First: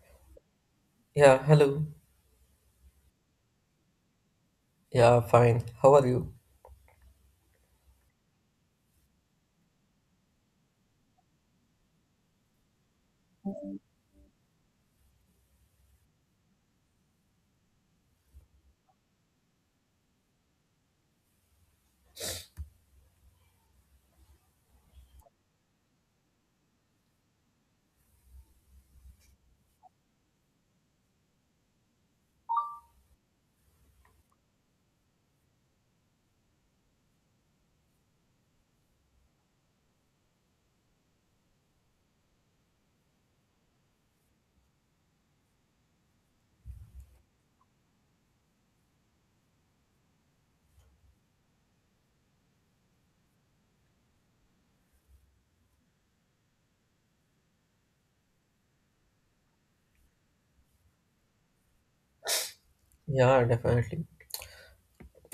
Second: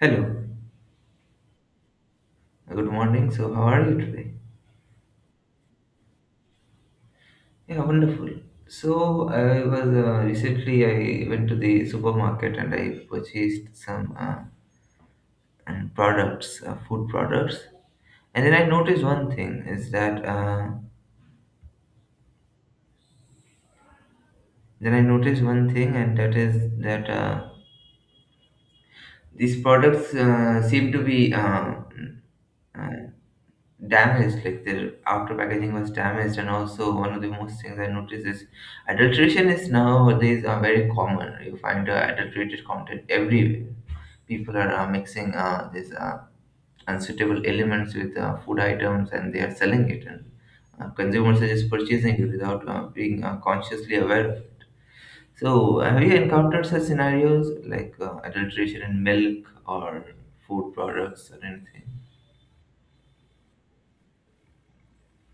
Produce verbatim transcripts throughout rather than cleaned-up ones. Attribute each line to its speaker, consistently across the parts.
Speaker 1: Hello,
Speaker 2: Yeah, hello.
Speaker 1: good morning. So, how are you today?
Speaker 2: Yeah, fine. How are you?
Speaker 1: Yeah, wonderful. So, I was uh, recently I went to the supermarket and I purchased some uh, and products, uh, food products. And then I noticed one thing is that uh, then I noticed one thing, and that is that uh, these products uh, seem to be uh, uh, damaged, like their outer packaging was damaged. And also one of the most things I noticed is adulteration is nowadays are very common. You find uh, adulterated content everywhere. People are uh, mixing uh, these uh, unsuitable elements with uh, food items, and they are selling it, and uh, consumers are just purchasing it without uh, being uh, consciously aware of it. So have you encountered such scenarios like uh, adulteration in milk or food products or anything?
Speaker 2: Yeah, definitely.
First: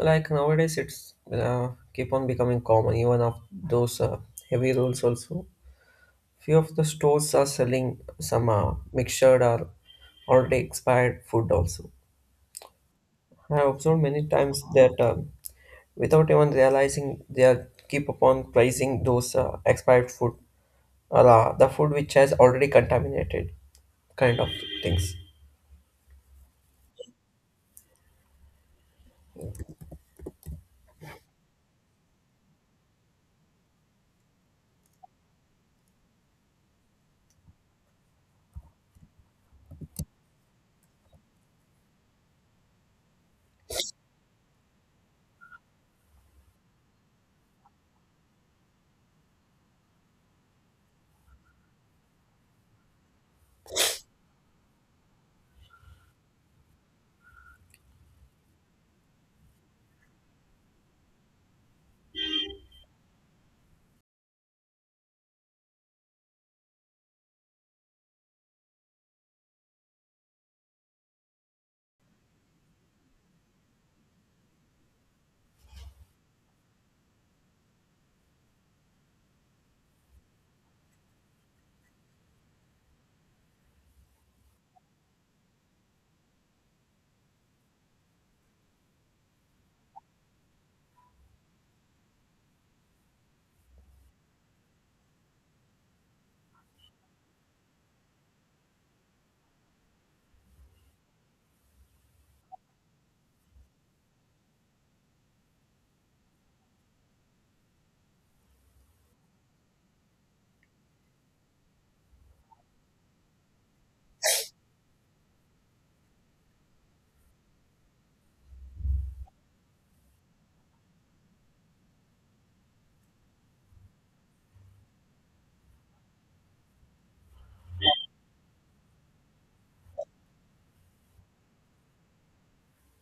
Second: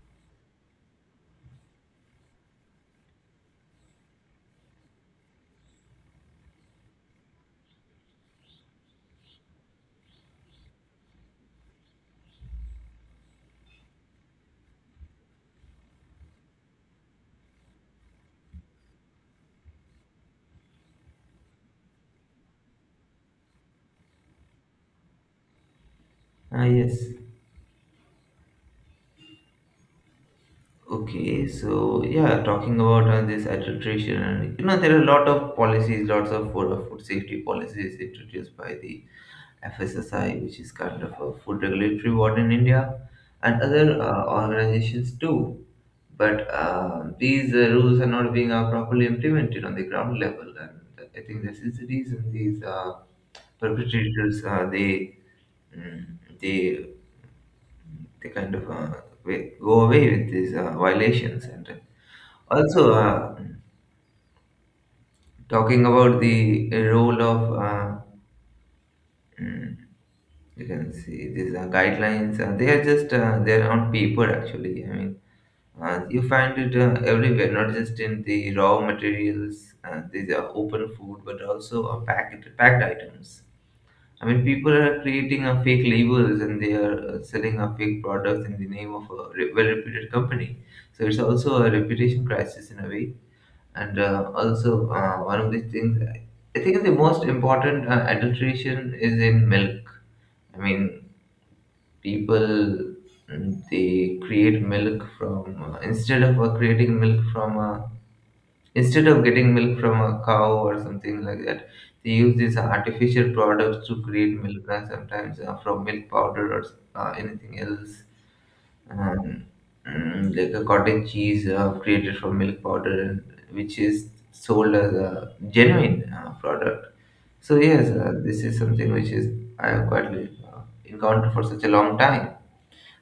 Speaker 2: Like nowadays, it's uh, keep on becoming common, even of those uh, heavy rolls also. Few of the stores are selling some uh, mixtured or already expired food also. I observed many times that um, without even realizing, they are keep upon pricing those uh, expired food or uh, the food which has already contaminated kind of things.
Speaker 1: Ah, yes. Okay, so yeah, talking about uh, this adulteration, and you know, there are a lot of policies, lots of food, uh, food safety policies introduced by the F S S I, which is kind of a food regulatory board in India, and other uh, organizations too. But uh, these uh, rules are not being uh, properly implemented on the ground level, and I think this is the reason these uh, perpetrators uh, they mm, they they kind of uh, wa- go away with these uh, violations. And also, uh, talking about the role of uh, mm, you can see these uh, guidelines. Uh, they are just uh, they're on paper actually. I mean, uh, you find it uh, everywhere, not just in the raw materials. Uh, these are open food, but also uh, packed packed items. I mean, people are creating uh, fake labels and they are uh, selling uh, fake products in the name of a re- well-reputed company. So it's also a reputation crisis in a way. And uh, also, uh, one of the things, I think the most important uh, adulteration is in milk. I mean, people mm, they create milk from uh, instead of uh, creating milk from a, instead of getting milk from a cow or something like that. They use these artificial products to create milk, and sometimes uh, from milk powder or uh, anything else. um, mm, like a cottage cheese uh, created from milk powder, and which is sold as a genuine uh, product. So yes, uh, this is something which is, I have quite uh, encountered for such a long time,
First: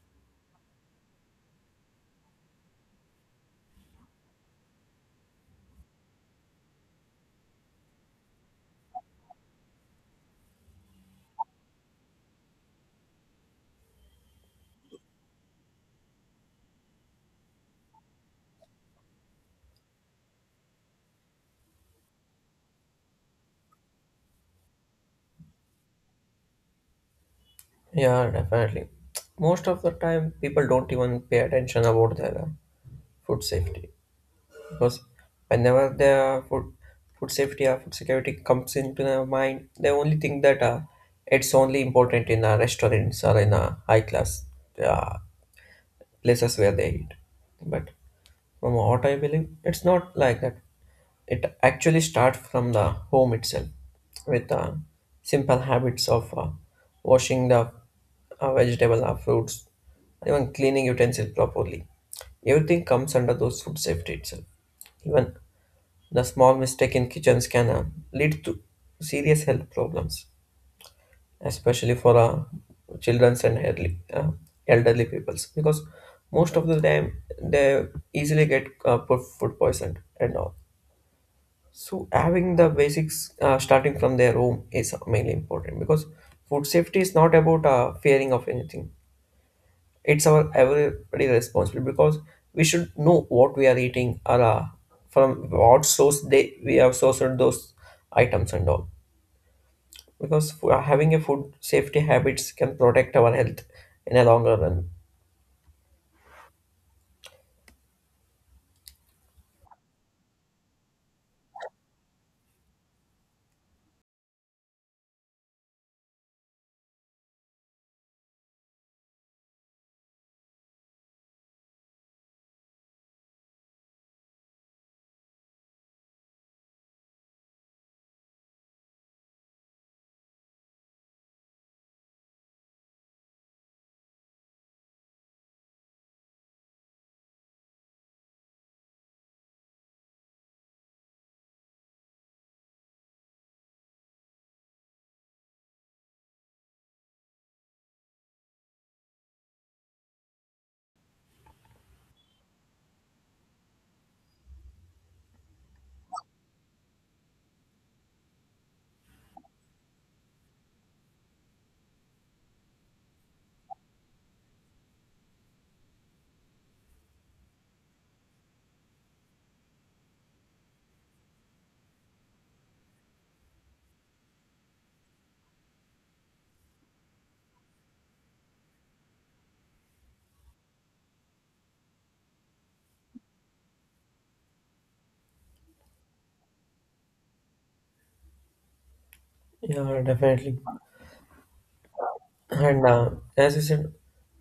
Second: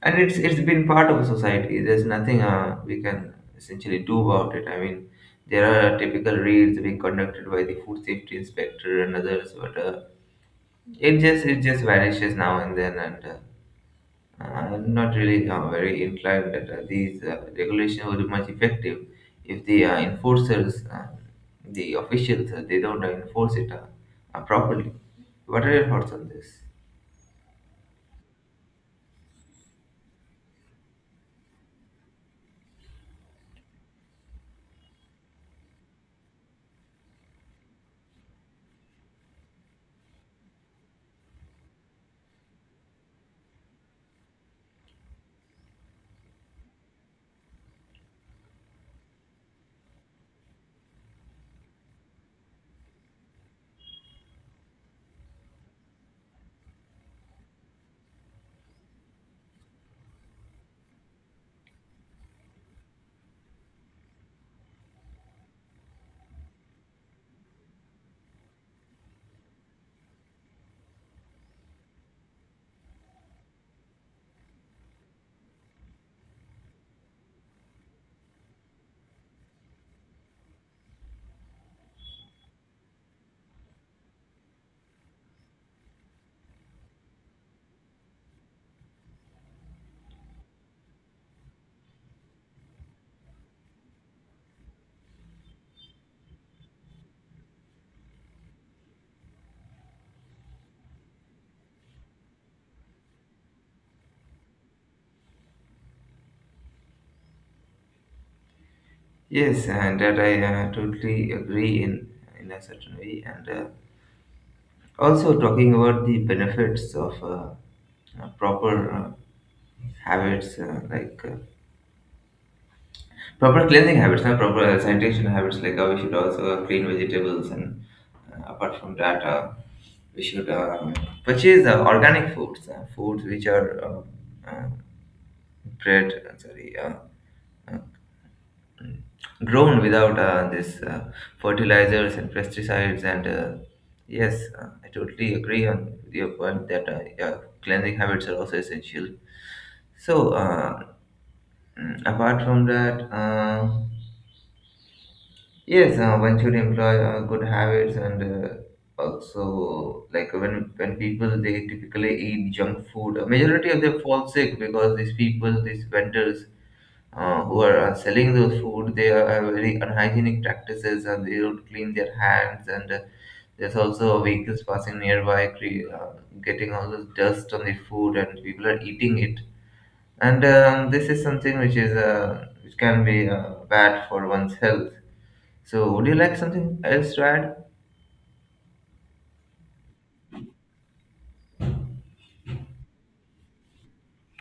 Speaker 1: and it's it's been part of society. There's nothing uh, we can essentially do about it. I mean, there are typical raids being conducted by the food safety inspector and others, but uh, it just it just vanishes now and then, and uh, I'm not really uh, very inclined that uh, these uh, regulations would be much effective if the uh, enforcers, uh, the officials, uh, they don't uh, enforce it uh, uh, properly. What are your thoughts on this?
Speaker 2: Yeah, definitely. Most of the time, people don't even pay attention about their uh, food safety because whenever their food food safety or food security comes into their mind, they only think that uh, it's only important in uh, restaurants or in uh, high class. Uh, Places where they eat. But from what I believe, it's not like that. It actually starts from the home itself with uh, simple habits of uh, washing the uh, vegetable or fruits, even cleaning utensils properly. Everything comes under those food safety itself. Even the small mistake in kitchens can uh, lead to serious health problems, especially for uh, childrens and elderly, uh, elderly peoples, because most of the time they easily get uh, po- food poisoned and all. So having the basics uh, starting from their home is mainly important, because food safety is not about uh, fearing of anything. It's our everybody responsibility, because we should know what we are eating or uh, from what source they we have sourced those items and all, because fo- uh, having a food safety habits can protect our health in a longer run.
Speaker 1: Yes, and that I uh, totally agree in in a certain way. And uh, also talking about the benefits of uh, uh, proper uh, habits, uh, like uh, proper cleansing habits, and proper uh, sanitation habits. Like uh, we should also clean vegetables, and uh, apart from that, uh, we should uh, purchase uh, organic foods, uh, foods which are uh, uh, bred, uh, sorry, uh, uh, grown without uh, this uh, fertilizers and pesticides. And uh, yes, uh, I totally agree on your point that uh, yeah, cleansing habits are also essential. So, uh, mm, apart from that, uh, yes, uh, one should employ uh, good habits. And uh, also, like when when people, they typically eat junk food, a majority of them fall sick because these people, these vendors uh, who are uh, selling those food, they are have very unhygienic practices and they don't clean their hands, and uh, there's also vehicles passing nearby, cre- uh, getting all this dust on the food and people are eating it. And um, this is something which is uh, which can be uh, bad for one's health. So, would you like something else to add?
Speaker 2: Yeah, definitely. And uh, as you said,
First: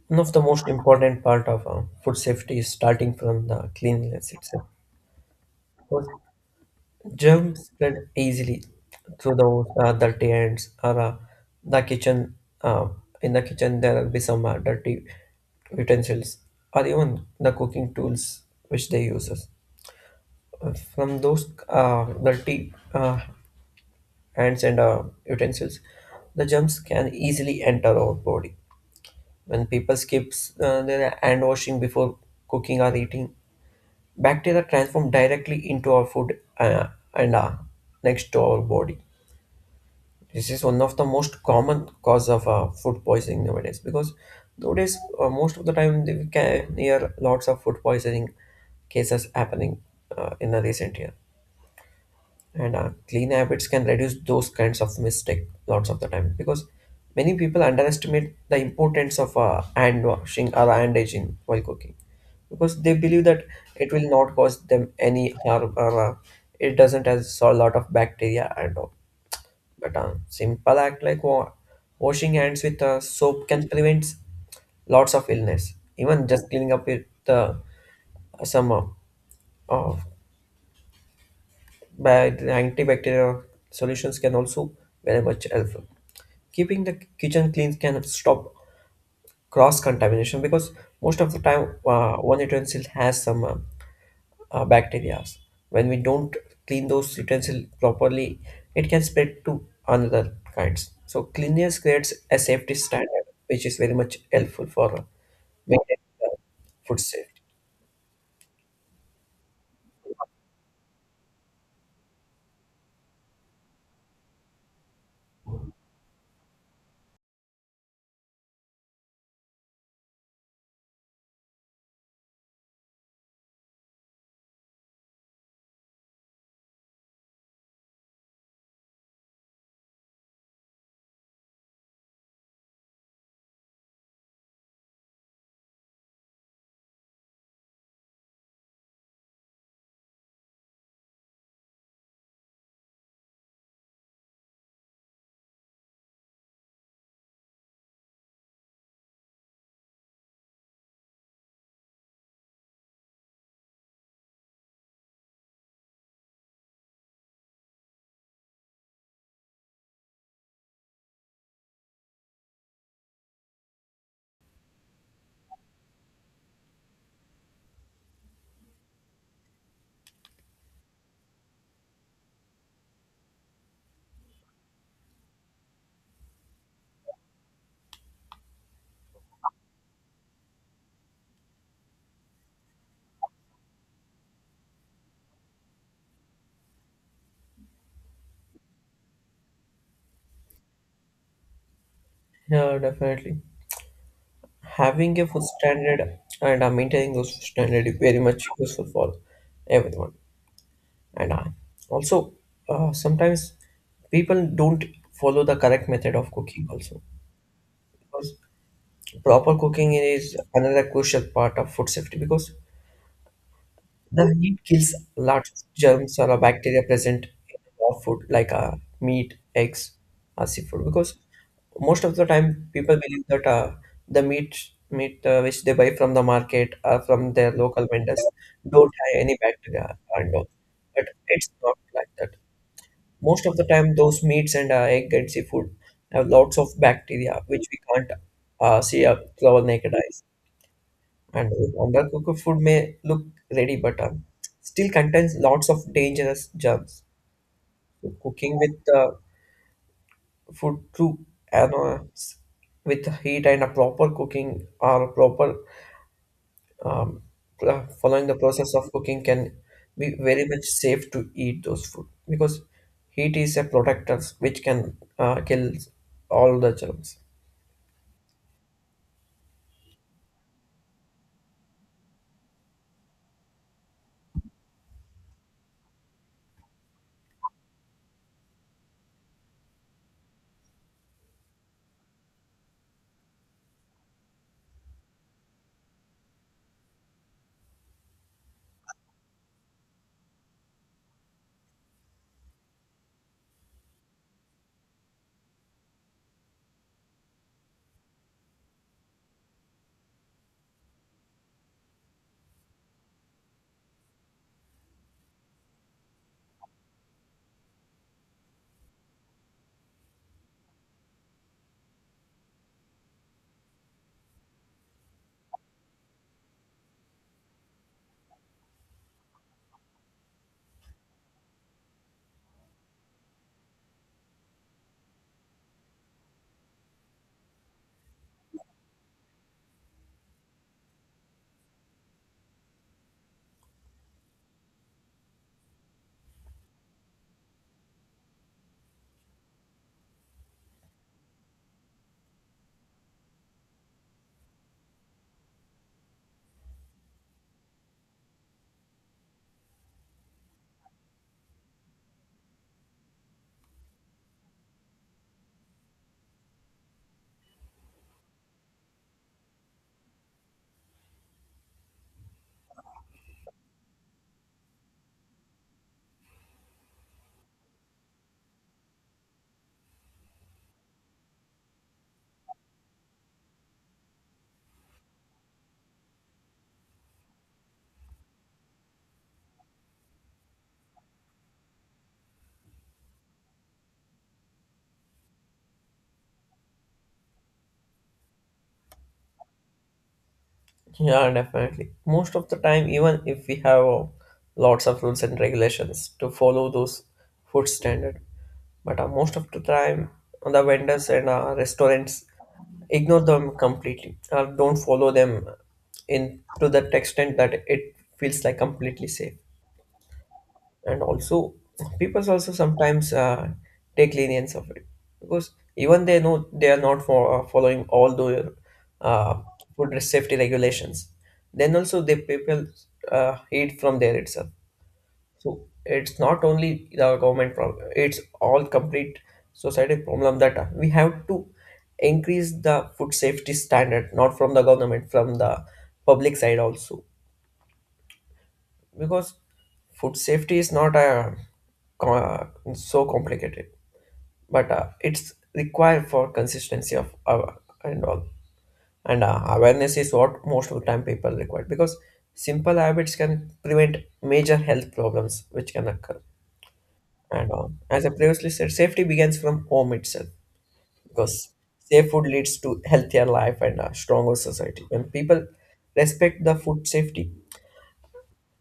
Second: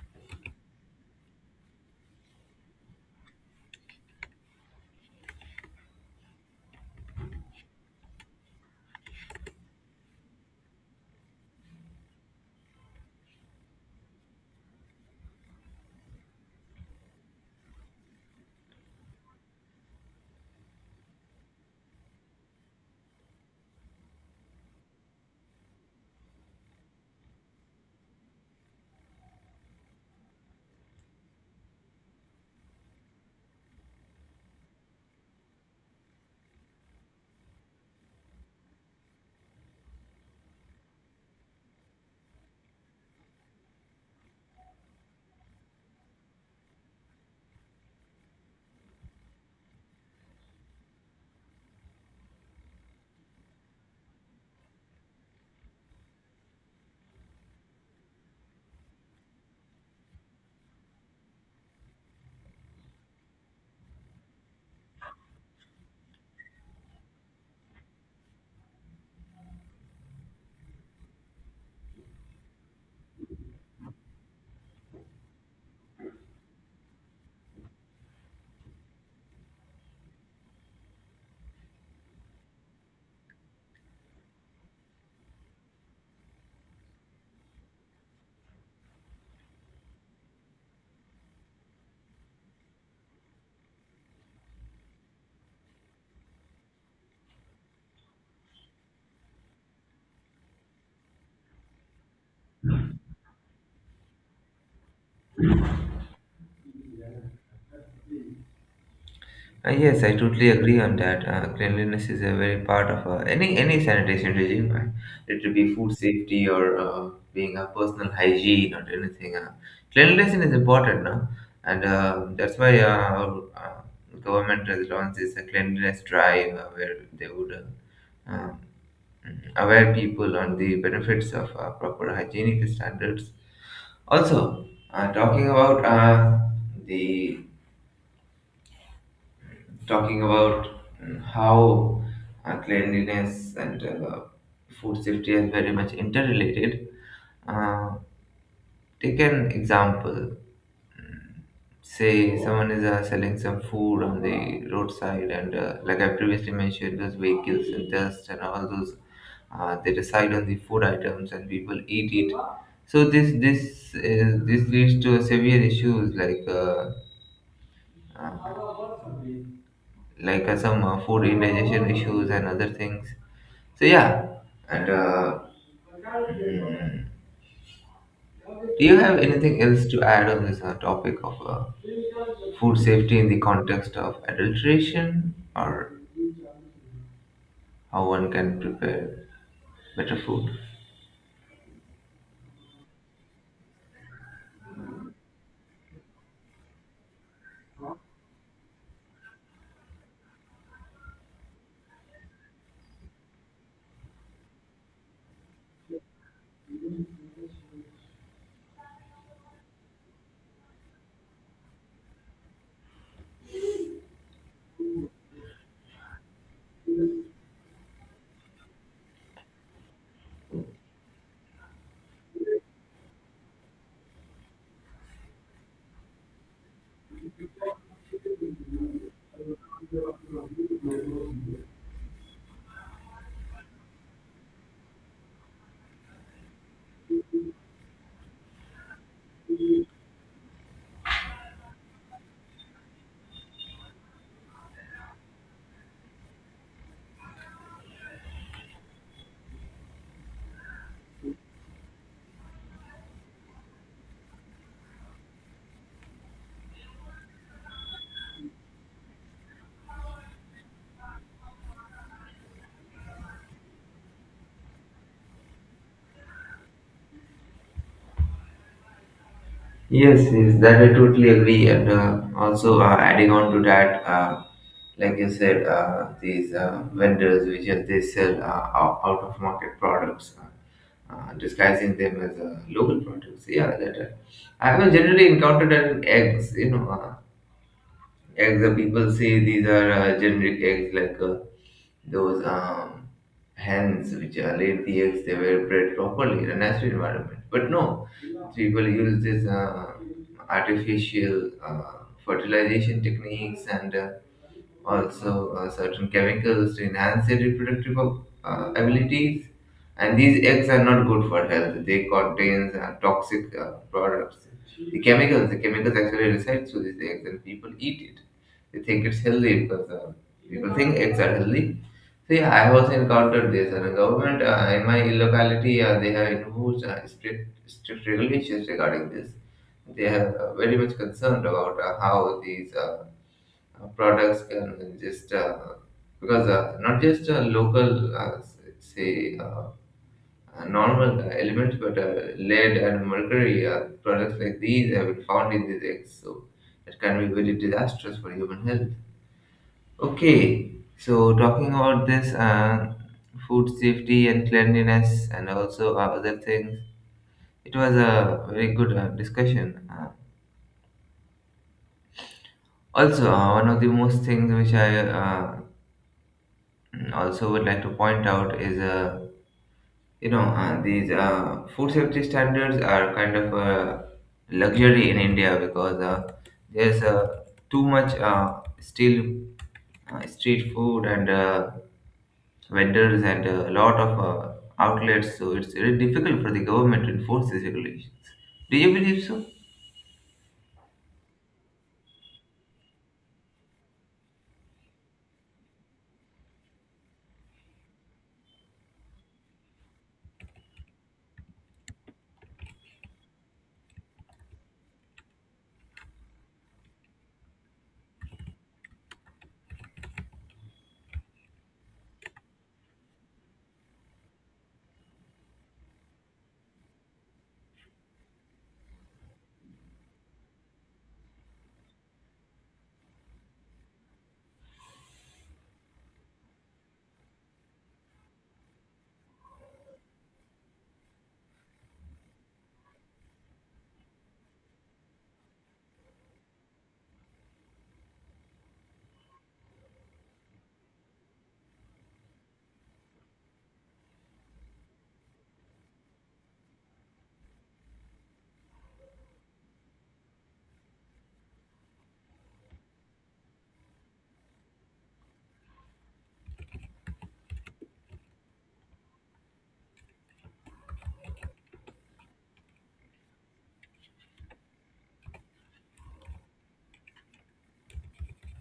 Speaker 2: one of the most important part of uh, food safety is starting from the cleanliness itself. Because germs spread easily through those uh, dirty hands or uh, the kitchen. Uh, in the kitchen, there will be some uh, dirty utensils or even the cooking tools which they use. From those uh, dirty uh, hands and arm utensils, the germs can easily enter our body. When people skip uh, their hand washing before cooking or eating, bacteria transform directly into our food uh, and uh, next to our body. This is one of the most common cause of uh, food poisoning nowadays, because nowadays uh, most of the time we can hear lots of food poisoning cases happening uh, in the recent years. And uh, clean habits can reduce those kinds of mistake lots of the time, because many people underestimate the importance of uh, hand washing or hand aging while cooking, because they believe that it will not cause them any harm or uh, it doesn't has a lot of bacteria and all. But uh, simple act like wa- washing hands with uh, soap can prevent lots of illness, even just cleaning up with uh, some uh, uh, but antibacterial solutions can also very much helpful. Keeping the kitchen clean can stop cross contamination, because most of the time uh, one utensil has some uh, uh, bacteria. When we don't clean those utensils properly, it can spread to another kinds. So cleanliness creates a safety standard, which is very much helpful for uh, maintaining the food safety.
Speaker 1: Uh, yes, I totally agree on that. Uh, cleanliness is a very part of uh, any any sanitation regime. Uh, it will be food safety or uh, being a personal hygiene or anything. Uh, cleanliness is important, no? And uh, that's why uh, our uh, government has launched this uh, cleanliness drive uh, where they would uh, um, aware people on the benefits of uh, proper hygienic standards. Also, uh, talking about uh, the talking about mm, how uh, cleanliness and uh, food safety are very much interrelated. Uh, take an example. Mm, Say someone is uh, selling some food on the roadside, and uh, like I previously mentioned, those vehicles and dust and all those, uh, they decide on the food items and people eat it. So this this is, this leads to severe issues like uh, uh, like uh, some uh, food indigestion issues and other things. So yeah, and uh, mm, do you have anything else to add on this uh, topic of uh, food safety in the context of adulteration, or how one can prepare better food?
Speaker 2: Yeah, definitely. Having a food standard and uh, maintaining those food standard is very much useful for everyone. And uh, also uh, sometimes people don't follow the correct method of cooking also, because proper cooking is another crucial part of food safety, because the heat kills large germs or bacteria present in raw food like uh, meat, eggs, or seafood. Because most of the time, people believe that uh, the meat meat uh, which they buy from the market or from their local vendors don't have any bacteria and all. But it's not like that. Most of the time, those meats and uh, egg and seafood have lots of bacteria which we can't uh, see uh, through our naked eyes. And undercooked food may look ready, but uh, still contains lots of dangerous germs. So cooking with uh, food through you know, s- with heat and a proper cooking or proper um, pl- following the process of cooking can be very much safe to eat those food, because heat is a protector which can uh, kill all the germs.
Speaker 1: Yes, yes, that I totally agree. And uh, also uh, adding on to that, uh, like you said, uh, these uh, vendors which are, they sell uh, out of market products, uh, uh, disguising them as uh, local products. Yeah, that uh, I have generally encountered an eggs. You know, uh, eggs. Uh, people say these are uh, generic eggs, like. Uh, those um, hens which uh, laid the eggs, they were bred properly in a natural environment. But no, people use this uh, artificial uh, fertilization techniques, and uh, also uh, certain chemicals to enhance their reproductive uh, abilities. And these eggs are not good for health. They contain uh, toxic uh, products. The chemicals, the chemicals actually reside through these eggs, and people eat it. They think it's healthy because uh, people think eggs are healthy. See, I was encountered this, and the government uh, in my locality, uh, they have imposed uh, strict, strict regulations regarding this. They have uh, very much concerned about uh, how these uh, uh, products can just uh, because uh, not just uh, local, uh, s- say, uh, uh, normal uh, elements, but uh, lead and mercury uh, products like these have been found in these eggs, so it can be very disastrous for human health. Okay, so talking about this uh, food safety and cleanliness and also uh, other things, it was a very good uh, discussion. Uh, also, uh, one of the most things which I uh, also would like to point out is, uh, you know, uh, these uh, food safety standards are kind of a luxury in India because uh, there's uh, too much uh, still uh, street food and uh, vendors and uh, a lot of uh, outlets. So it's very difficult for the government to enforce these regulations. Do you believe so?
Speaker 2: Yeah, definitely. Most of the time, even if we have uh, lots of rules and regulations to follow those food standard, but uh, most of the time, the vendors and uh, restaurants ignore them completely or don't follow them in to the extent that it feels like completely safe. And also people also sometimes uh, take lenience of it, because even they know they are not for, uh, following all the uh, food safety regulations, then also the people uh, eat from there itself. So it's not only the government problem, it's all complete society problem, that uh, we have to increase the food safety standard not from the government, from the public side also. Because food safety is not a co- so complicated, but uh, it's required for consistency of uh, and all. And uh, awareness is what most of the time people require, because simple habits can prevent major health problems which can occur. And uh, as I previously said, safety begins from home itself, because safe food leads to healthier life and a stronger society. When people respect the food safety,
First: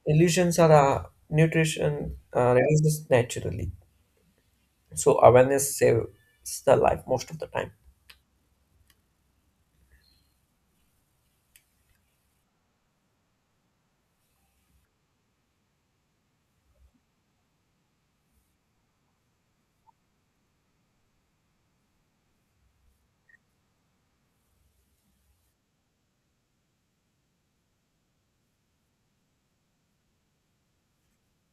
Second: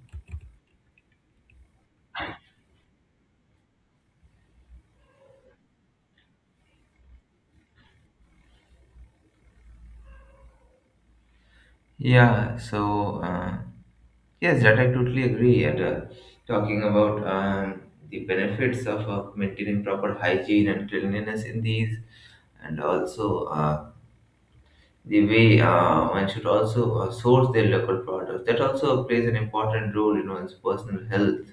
Speaker 2: illusions are uh, nutrition uh, releases naturally. So awareness saves the life most of the time.
Speaker 1: Yeah. So uh, yes, that I totally agree. And uh, talking about um, the benefits of uh, maintaining proper hygiene and cleanliness in these, and also uh, the way uh, one should also uh, source their local products. That also plays an important role in one's personal health.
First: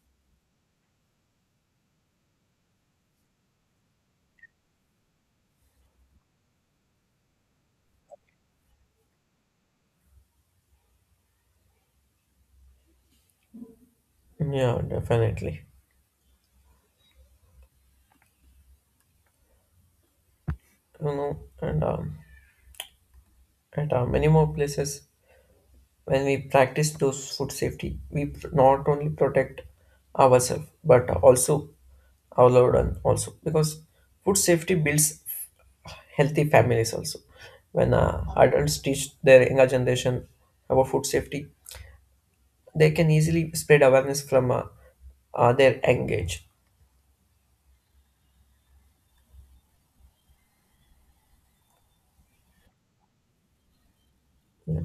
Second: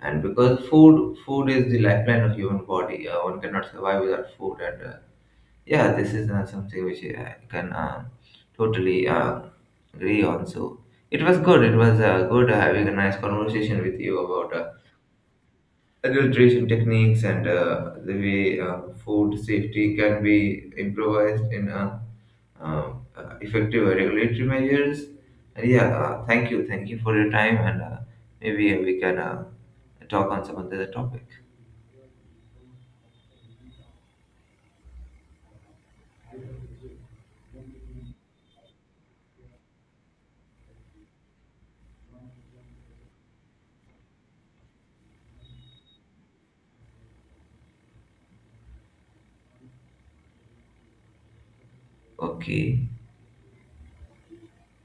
Speaker 1: And because food food is the lifeline of human body, uh, one cannot survive without food. And uh, yeah, this is uh, something which uh, I can uh, totally uh, agree on. So it was good, it was uh, good uh, having a nice conversation with you about uh,
Speaker 2: Yeah, definitely.
Speaker 1: adulteration techniques and uh, the way uh, food safety can be
Speaker 2: You know,
Speaker 1: improvised in
Speaker 2: and
Speaker 1: uh,
Speaker 2: um,
Speaker 1: um, uh, effective
Speaker 2: at uh, many
Speaker 1: regulatory
Speaker 2: more places,
Speaker 1: measures. And yeah,
Speaker 2: when
Speaker 1: uh,
Speaker 2: we
Speaker 1: thank you thank
Speaker 2: practice
Speaker 1: you for your
Speaker 2: those food
Speaker 1: time. And uh,
Speaker 2: safety, we pr-
Speaker 1: maybe
Speaker 2: not
Speaker 1: we
Speaker 2: only
Speaker 1: can uh,
Speaker 2: protect
Speaker 1: talk on some
Speaker 2: ourselves
Speaker 1: other
Speaker 2: but
Speaker 1: topic.
Speaker 2: also our loved one also, because food safety builds healthy families also. When uh, adults teach their younger generation about food safety, they can easily spread awareness from uh, uh, their engage.
Speaker 1: Okay.
Speaker 2: Yeah.